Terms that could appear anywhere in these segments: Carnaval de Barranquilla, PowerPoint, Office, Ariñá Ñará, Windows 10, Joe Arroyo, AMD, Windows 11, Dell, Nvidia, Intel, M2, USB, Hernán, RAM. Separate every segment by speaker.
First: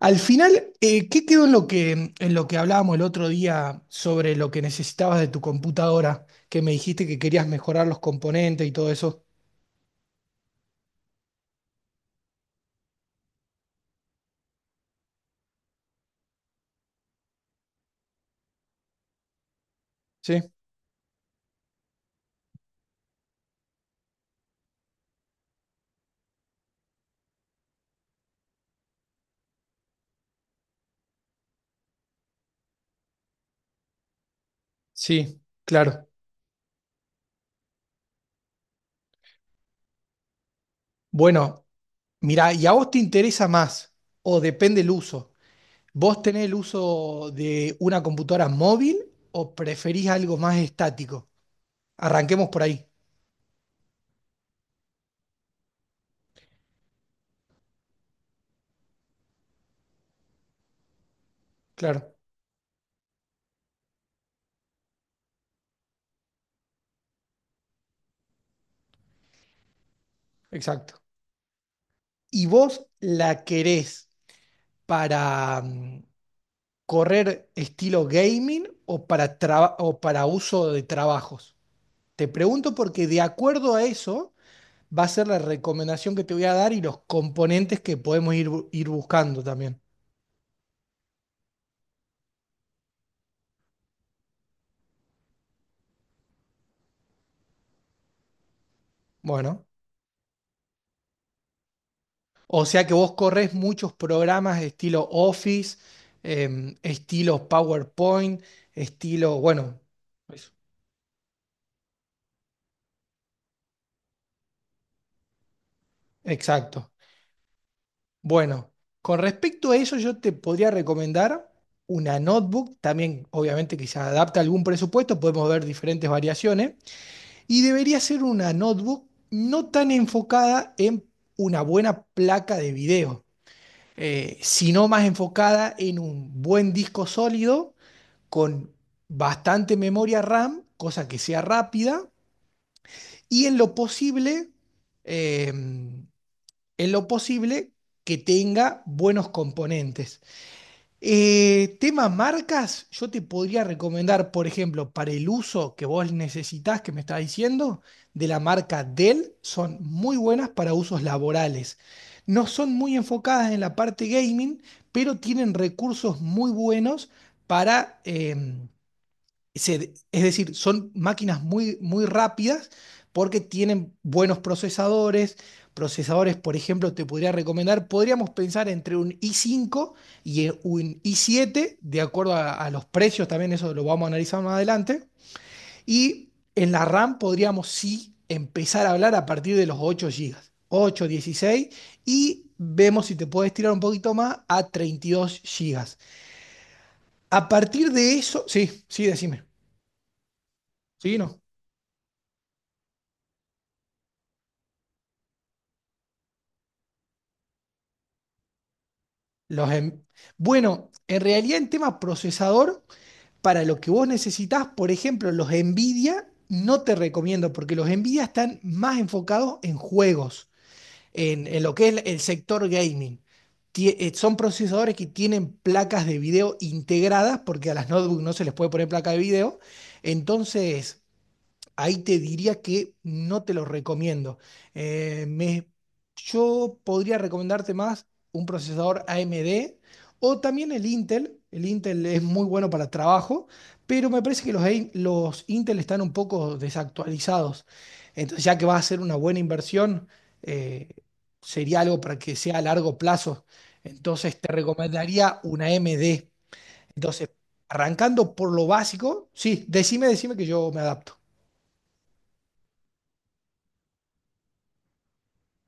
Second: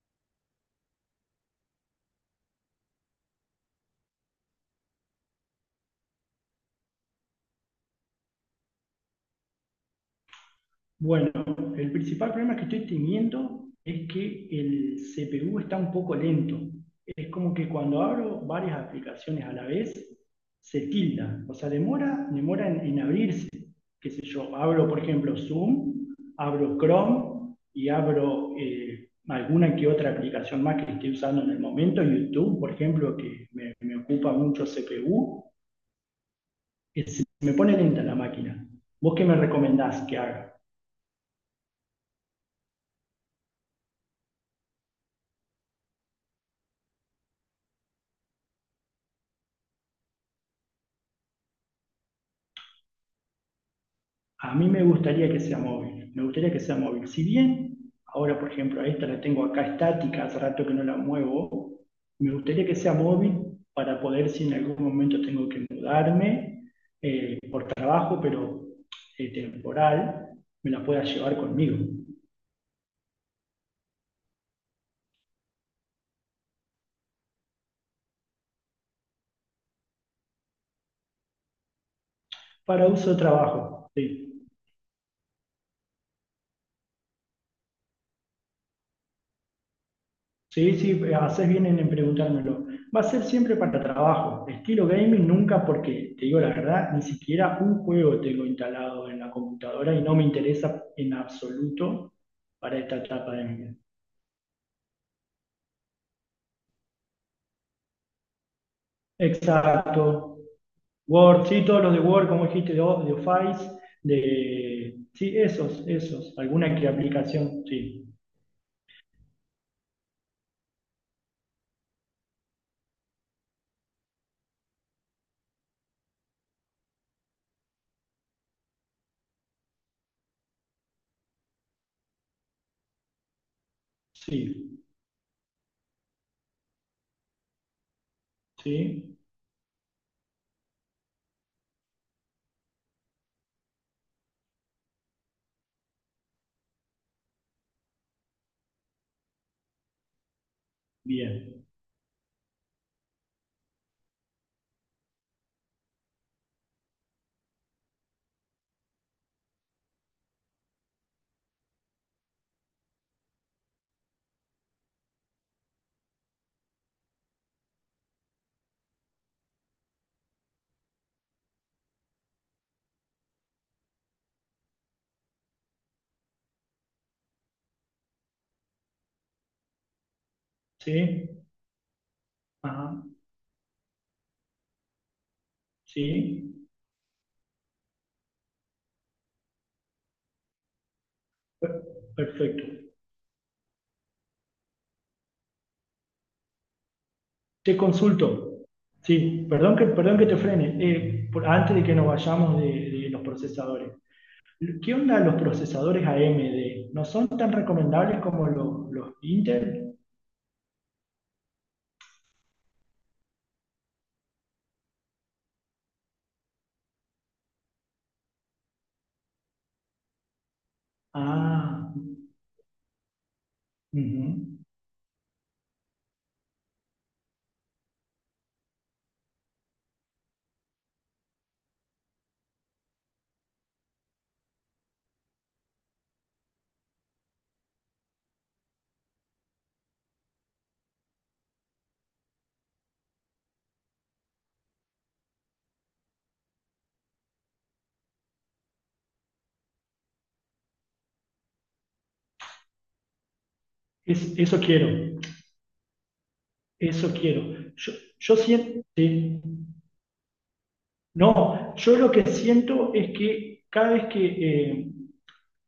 Speaker 1: Al final, ¿qué quedó en lo que hablábamos el otro día sobre lo que necesitabas de tu computadora? Que me dijiste que querías mejorar los componentes y todo eso.
Speaker 2: Bueno, el principal problema que estoy teniendo es que el CPU está un poco lento. Es como que cuando abro varias aplicaciones a la vez,
Speaker 1: Sí,
Speaker 2: se tilda. O sea, demora en abrirse. Qué sé yo, abro, por ejemplo, Zoom, abro Chrome y abro alguna que otra aplicación más que esté usando en el momento. YouTube, por ejemplo, que me ocupa mucho
Speaker 1: sí,
Speaker 2: CPU.
Speaker 1: claro.
Speaker 2: Me pone lenta la máquina. ¿Vos qué me recomendás que haga?
Speaker 1: Bueno, mirá, ¿y a vos te interesa más? O depende el uso. ¿Vos tenés el uso de una computadora móvil o preferís algo más estático? Arranquemos por ahí.
Speaker 2: A mí me gustaría que sea móvil, me gustaría que sea móvil. Si bien ahora, por ejemplo, a esta la tengo acá estática, hace rato que no la muevo,
Speaker 1: Claro,
Speaker 2: me gustaría que sea móvil para poder, si en algún momento tengo que mudarme por trabajo, pero temporal, me la
Speaker 1: exacto.
Speaker 2: pueda llevar conmigo
Speaker 1: ¿Y vos la querés para, correr estilo gaming o para uso de trabajos? Te pregunto
Speaker 2: para
Speaker 1: porque
Speaker 2: uso de
Speaker 1: de acuerdo a
Speaker 2: trabajo.
Speaker 1: eso
Speaker 2: Sí.
Speaker 1: va a ser la recomendación que te voy a dar y los componentes que podemos ir buscando también.
Speaker 2: Sí, sí, haces bien en preguntármelo. Va a ser siempre para trabajo. Estilo gaming nunca porque, te digo la verdad, ni siquiera un juego tengo instalado en la
Speaker 1: Bueno,
Speaker 2: computadora y no me interesa en absoluto
Speaker 1: o
Speaker 2: para
Speaker 1: sea que
Speaker 2: esta
Speaker 1: vos
Speaker 2: etapa de
Speaker 1: corres
Speaker 2: mi vida.
Speaker 1: muchos programas estilo Office, estilo PowerPoint, estilo, bueno,
Speaker 2: Exacto.
Speaker 1: eso.
Speaker 2: Word, sí, todos los de Word, como dijiste, de, de Office, de... Sí, esos, esos. Alguna que
Speaker 1: Exacto.
Speaker 2: aplicación, sí.
Speaker 1: Bueno, con respecto a eso, yo te podría recomendar una notebook, también obviamente que se adapta a algún presupuesto, podemos ver diferentes variaciones, y debería ser una notebook no tan enfocada en una buena placa de video,
Speaker 2: Sí,
Speaker 1: sino más enfocada en un buen disco sólido con
Speaker 2: sí,
Speaker 1: bastante memoria RAM, cosa que sea rápida, y eh, en lo posible que tenga buenos componentes.
Speaker 2: bien.
Speaker 1: Tema marcas, yo te podría recomendar, por ejemplo, para el uso que vos necesitás, que me estás diciendo, de la marca Dell, son muy buenas para usos laborales. No son muy enfocadas en la parte gaming, pero tienen recursos muy buenos para, es decir, son máquinas muy, muy rápidas porque tienen buenos procesadores. Procesadores, por ejemplo, te podría recomendar, podríamos pensar entre un i5 y un i
Speaker 2: Sí,
Speaker 1: siete de acuerdo a los
Speaker 2: ajá,
Speaker 1: precios, también eso lo vamos a analizar más adelante. Y
Speaker 2: sí.
Speaker 1: en la RAM podríamos sí empezar a hablar a partir de los 8 gigas, ocho, 16,
Speaker 2: per-
Speaker 1: y
Speaker 2: Perfecto.
Speaker 1: vemos si te puedes tirar un poquito más a 32 gigas. A
Speaker 2: Te
Speaker 1: partir de
Speaker 2: consulto.
Speaker 1: eso, sí, sí, decime.
Speaker 2: Sí, perdón que te frene.
Speaker 1: Sí, no.
Speaker 2: Antes de que nos vayamos de los procesadores. ¿Qué onda los procesadores AMD? ¿No son tan recomendables como los
Speaker 1: Los
Speaker 2: Intel?
Speaker 1: em- Bueno, en realidad en tema procesador, para lo que vos necesitás, por ejemplo, los Nvidia no te recomiendo porque los Nvidia están más enfocados en juegos, en lo que
Speaker 2: Ah,
Speaker 1: es el sector gaming.
Speaker 2: ujú.
Speaker 1: Son procesadores que tienen placas de video integradas porque a las notebooks no se les puede poner placa de video. Entonces, ahí te diría que no te lo recomiendo. Eh, me- yo podría recomendarte más un procesador AMD o también el Intel. El Intel es muy bueno para trabajo, pero me parece que los Intel están un poco desactualizados. Entonces, ya que va a ser una buena inversión, eh, sería algo para que sea a largo plazo. Entonces, te
Speaker 2: Eso quiero.
Speaker 1: recomendaría una AMD.
Speaker 2: Eso
Speaker 1: Entonces,
Speaker 2: quiero.
Speaker 1: arrancando
Speaker 2: Yo
Speaker 1: por lo
Speaker 2: siento...
Speaker 1: básico,
Speaker 2: sí.
Speaker 1: sí, decime que yo me adapto.
Speaker 2: No, yo lo que siento es que cada vez que... eh,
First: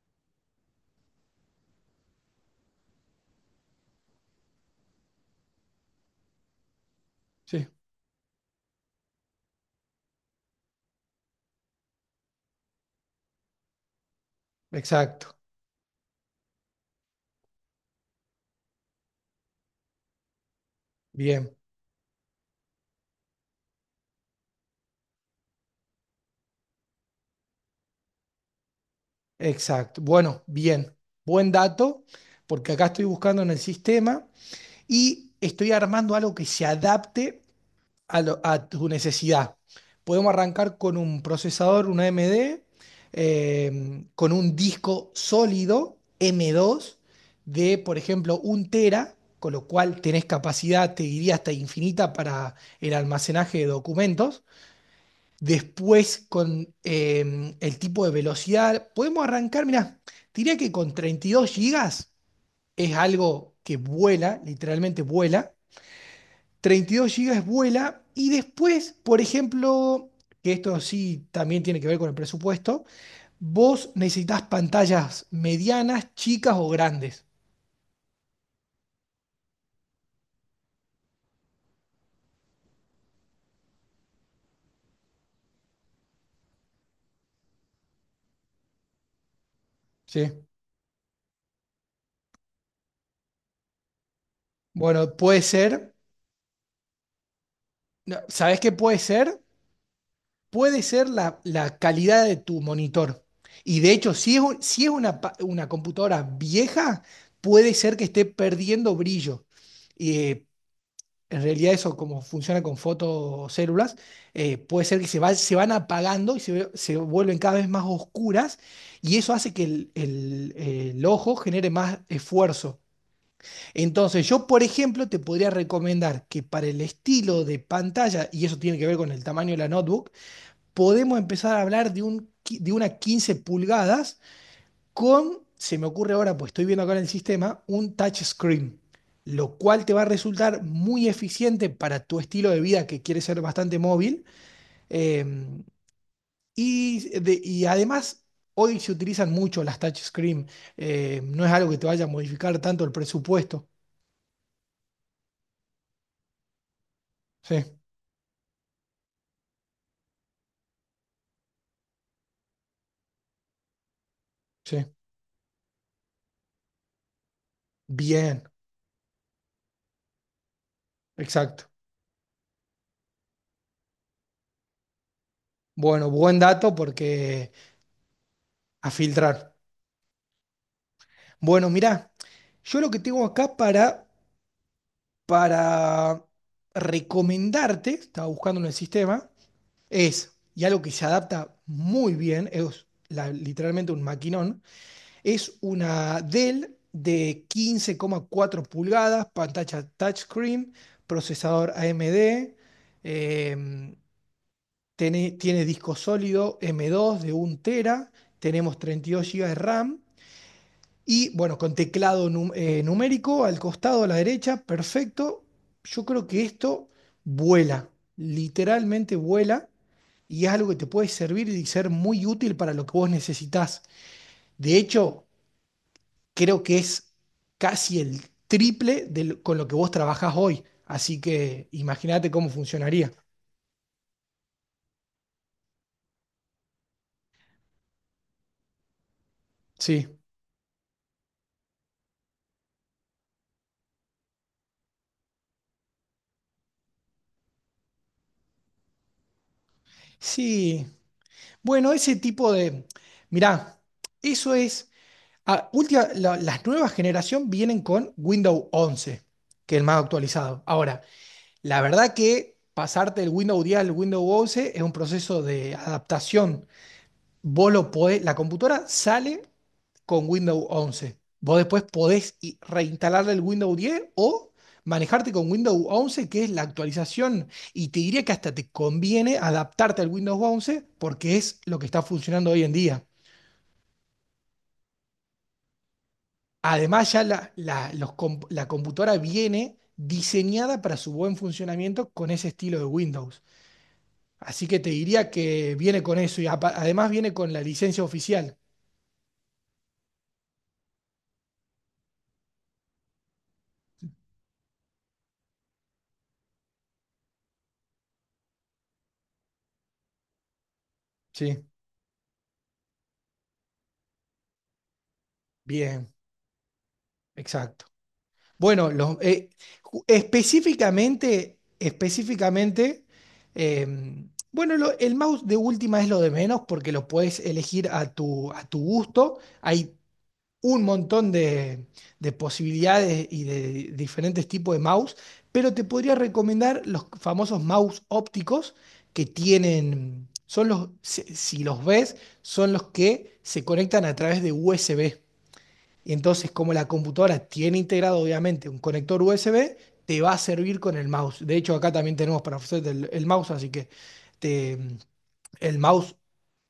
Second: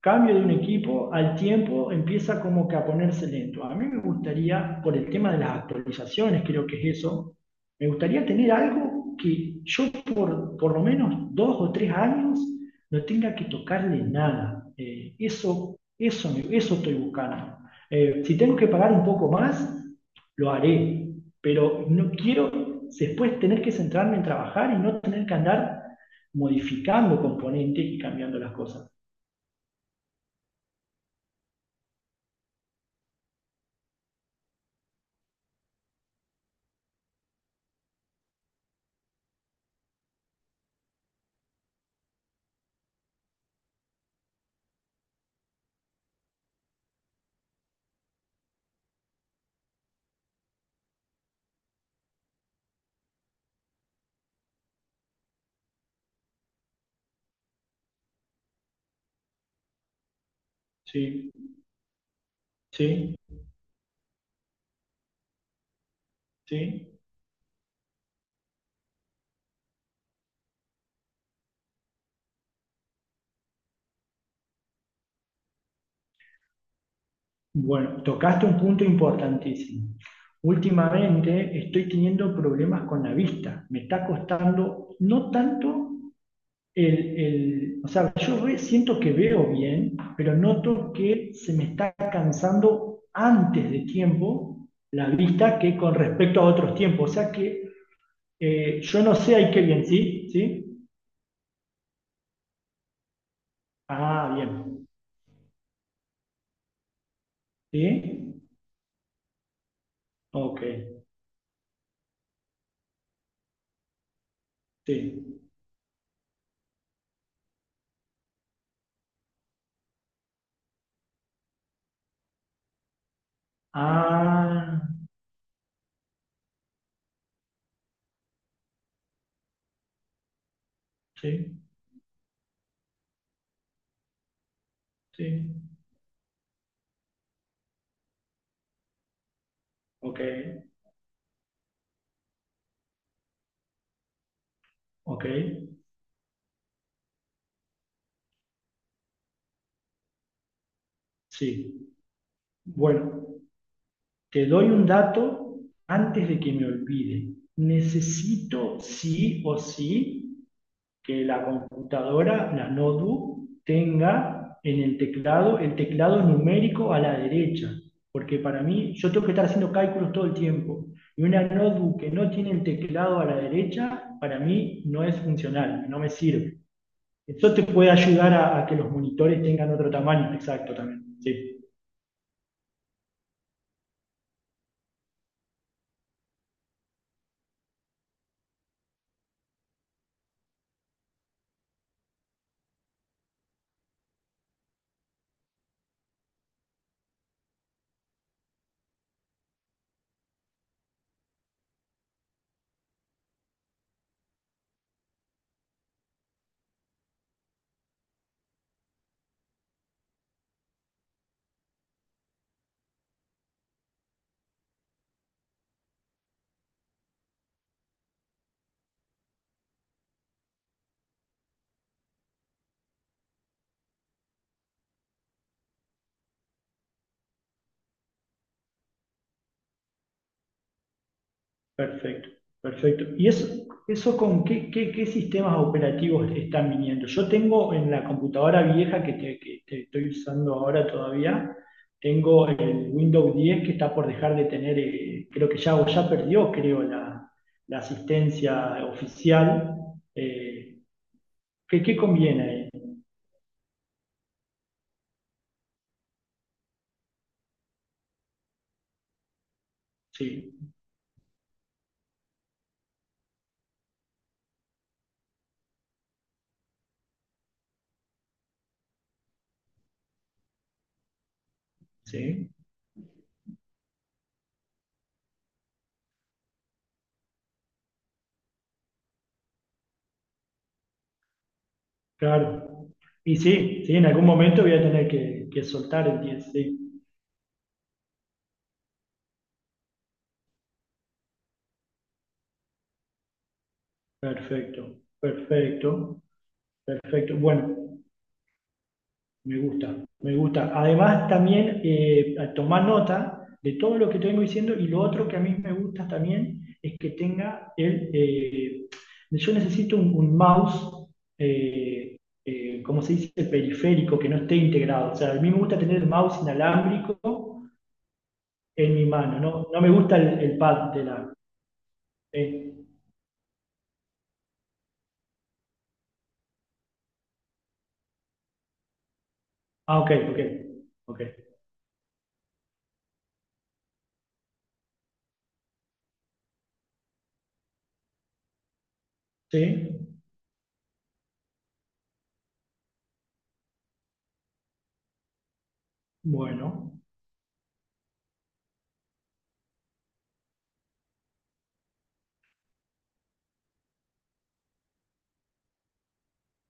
Speaker 2: cambio de un equipo, al tiempo empieza como que a ponerse lento. A mí me gustaría, por el tema de las actualizaciones, creo que es eso,
Speaker 1: Sí.
Speaker 2: me gustaría tener algo que yo por lo menos dos o tres años no tenga que tocarle nada.
Speaker 1: Exacto,
Speaker 2: Eso estoy buscando. Si tengo que pagar un poco más, lo haré,
Speaker 1: bien,
Speaker 2: pero no quiero después tener que centrarme en trabajar y no tener que andar modificando componentes y cambiando las cosas.
Speaker 1: exacto. Bueno, bien, buen dato, porque acá estoy buscando en el sistema y estoy armando algo que se adapte a tu necesidad. Podemos arrancar con un procesador, una AMD, con un disco sólido M2 de, por ejemplo, un tera, con lo cual tenés capacidad, te diría, hasta infinita para el almacenaje de documentos. Después, con el tipo de velocidad, podemos arrancar, mirá, diría que con treinta
Speaker 2: Sí.
Speaker 1: y dos gigas es
Speaker 2: Sí,
Speaker 1: algo que vuela, literalmente vuela.
Speaker 2: sí.
Speaker 1: 32 gigas vuela y después, por ejemplo, que esto sí también tiene que ver con el presupuesto, vos necesitas pantallas medianas, chicas o grandes.
Speaker 2: Bueno, tocaste un punto importantísimo. Últimamente estoy teniendo problemas con la vista. Me está costando no tanto o sea, siento que veo bien, pero
Speaker 1: ¿Sí?
Speaker 2: noto que se me está cansando antes de tiempo la
Speaker 1: Bueno, puede
Speaker 2: vista que
Speaker 1: ser,
Speaker 2: con respecto a otros tiempos. O sea que
Speaker 1: no, ¿sabés qué puede
Speaker 2: yo no sé
Speaker 1: ser?
Speaker 2: ahí qué bien, ¿sí?
Speaker 1: Puede
Speaker 2: ¿Sí?
Speaker 1: ser la calidad de tu monitor. Y de hecho,
Speaker 2: Ah,
Speaker 1: si es, un- si
Speaker 2: bien.
Speaker 1: es una computadora vieja, puede ser que esté
Speaker 2: ¿Sí?
Speaker 1: perdiendo brillo. Y
Speaker 2: Ok,
Speaker 1: en realidad eso, como funciona con fotocélulas, puede ser que se, va-
Speaker 2: sí.
Speaker 1: se van apagando y se vuelven cada vez más oscuras, y eso hace que el ojo genere más esfuerzo. Entonces, yo, por
Speaker 2: Ah,
Speaker 1: ejemplo, te podría recomendar que para el estilo de pantalla, y eso tiene que ver con el tamaño de la notebook, podemos empezar
Speaker 2: sí.
Speaker 1: a hablar de una 15 pulgadas
Speaker 2: Sí,
Speaker 1: con, se me ocurre ahora, pues estoy viendo acá en el sistema, un touch screen, lo cual te va a
Speaker 2: ok,
Speaker 1: resultar muy eficiente para tu estilo de vida que quiere ser bastante móvil.
Speaker 2: ok,
Speaker 1: eh, y además, hoy se utilizan mucho las touchscreen, no es algo
Speaker 2: sí.
Speaker 1: que te vaya a modificar tanto el
Speaker 2: Bueno,
Speaker 1: presupuesto.
Speaker 2: te doy un dato antes de que me olvide.
Speaker 1: Sí,
Speaker 2: Necesito sí o sí que la computadora, la notebook, tenga en
Speaker 1: sí.
Speaker 2: el teclado numérico a la derecha, porque
Speaker 1: Bien,
Speaker 2: para mí yo tengo que estar haciendo cálculos todo el tiempo. Y una
Speaker 1: exacto.
Speaker 2: notebook que no tiene el teclado a la derecha, para mí no es funcional, no
Speaker 1: Bueno,
Speaker 2: me
Speaker 1: buen
Speaker 2: sirve.
Speaker 1: dato porque
Speaker 2: Eso te puede ayudar a que
Speaker 1: a
Speaker 2: los
Speaker 1: filtrar.
Speaker 2: monitores tengan otro tamaño, exacto también. Sí,
Speaker 1: Bueno, mirá, yo lo que tengo acá para recomendarte, estaba buscando en el sistema, es, y algo que se adapta muy bien, es literalmente un maquinón, es una Dell de 15,4 pulgadas, pantalla touchscreen, procesador AMD, em, tiene disco sólido M2 de un tera, tenemos 32 gigas de RAM. Y bueno, con teclado numérico al costado, a la derecha, perfecto. Yo creo que esto vuela, literalmente vuela, y es algo que te puede servir y ser muy útil para lo que vos necesitás. De hecho, creo que es casi el triple con lo que vos trabajás hoy. Así que
Speaker 2: perfecto,
Speaker 1: imagínate cómo
Speaker 2: perfecto.
Speaker 1: funcionaría.
Speaker 2: ¿Y eso con qué, qué sistemas operativos están viniendo? Yo tengo en la computadora vieja que, que te
Speaker 1: Sí.
Speaker 2: estoy usando ahora todavía, tengo el Windows 10 que está por dejar de tener, creo que ya, o ya perdió, creo, la asistencia oficial. Eh,
Speaker 1: Sí.
Speaker 2: ¿Qué,
Speaker 1: Bueno,
Speaker 2: qué
Speaker 1: ese
Speaker 2: conviene
Speaker 1: tipo
Speaker 2: ahí?
Speaker 1: de... Mirá, eso es. Ah, las nuevas generación vienen con Windows 11, que es el más
Speaker 2: Sí,
Speaker 1: actualizado. Ahora, la verdad que pasarte del Windows 10 al Windows 11 es un proceso de adaptación. Vos lo podés, la computadora sale con Windows 11. Vos después podés
Speaker 2: sí.
Speaker 1: reinstalarle el Windows 10 o manejarte con Windows 11, que es la actualización. Y te diría que hasta te conviene adaptarte al Windows 11 porque es lo que está funcionando hoy en
Speaker 2: Claro.
Speaker 1: día.
Speaker 2: Y sí, sí, en algún momento voy a tener que soltar el 10 sí.
Speaker 1: Además, ya la computadora viene diseñada para su buen funcionamiento con ese estilo de Windows. Así que te
Speaker 2: Perfecto,
Speaker 1: diría que viene con
Speaker 2: perfecto,
Speaker 1: eso y además viene
Speaker 2: perfecto.
Speaker 1: con la
Speaker 2: Bueno,
Speaker 1: licencia oficial.
Speaker 2: me gusta, me gusta. Además, también a tomar nota de todo lo que te diciendo y lo otro que a mí me gusta también es que tenga el... yo necesito un mouse,
Speaker 1: Sí,
Speaker 2: eh, ¿cómo se dice? Periférico, que no esté integrado. O sea, a mí me gusta tener el
Speaker 1: bien,
Speaker 2: mouse inalámbrico
Speaker 1: exacto. Bueno,
Speaker 2: en mi mano, no, no me gusta el pad de la,
Speaker 1: específicamente,
Speaker 2: Sí.
Speaker 1: específicamente, eh, bueno, el mouse de última es lo de menos porque lo puedes elegir a tu gusto. Hay
Speaker 2: Ah, ok, ok,
Speaker 1: un
Speaker 2: ok.
Speaker 1: montón de posibilidades y de diferentes tipos de mouse, pero te podría recomendar los famosos mouse ópticos que
Speaker 2: Sí,
Speaker 1: tienen, son los, si los ves, son los que se conectan a través de USB. Y entonces, como la
Speaker 2: bueno,
Speaker 1: computadora tiene integrado obviamente un conector USB, te va a servir con el mouse. De hecho, acá también tenemos para ofrecerte el mouse, así que te, el mouse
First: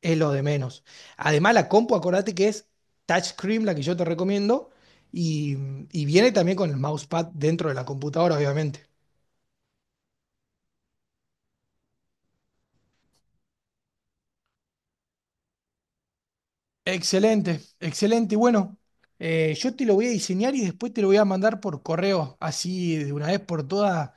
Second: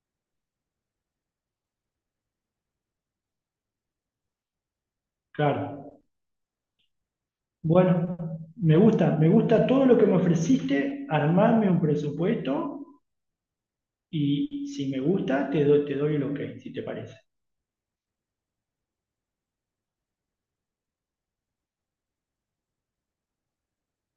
Speaker 1: es lo de menos. Además, la compu, acordate que es touchscreen, la que yo te recomiendo, y,
Speaker 2: claro.
Speaker 1: y viene también con el mousepad dentro de la
Speaker 2: Bueno,
Speaker 1: computadora, obviamente.
Speaker 2: me gusta todo lo que me ofreciste, armarme un presupuesto y si me gusta, te doy el ok, si te parece.
Speaker 1: Excelente, excelente. Y bueno, yo te lo voy a diseñar y después te lo voy a mandar por correo. Así de una vez por todas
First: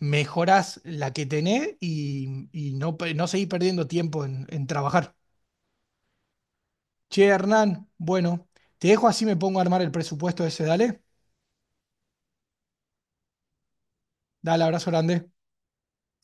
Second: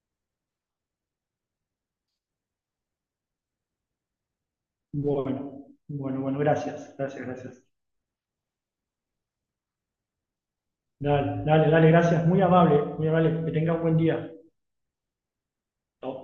Speaker 1: mejorás la que tenés y, no seguís perdiendo tiempo en trabajar.
Speaker 2: Bueno, bueno, bueno, gracias,
Speaker 1: Che,
Speaker 2: gracias, gracias.
Speaker 1: Hernán, bueno, te dejo así me pongo a armar el presupuesto ese, dale.
Speaker 2: Dale, dale, dale, gracias, muy amable, que tengas un buen día.
Speaker 1: Dale, abrazo grande.
Speaker 2: Chao.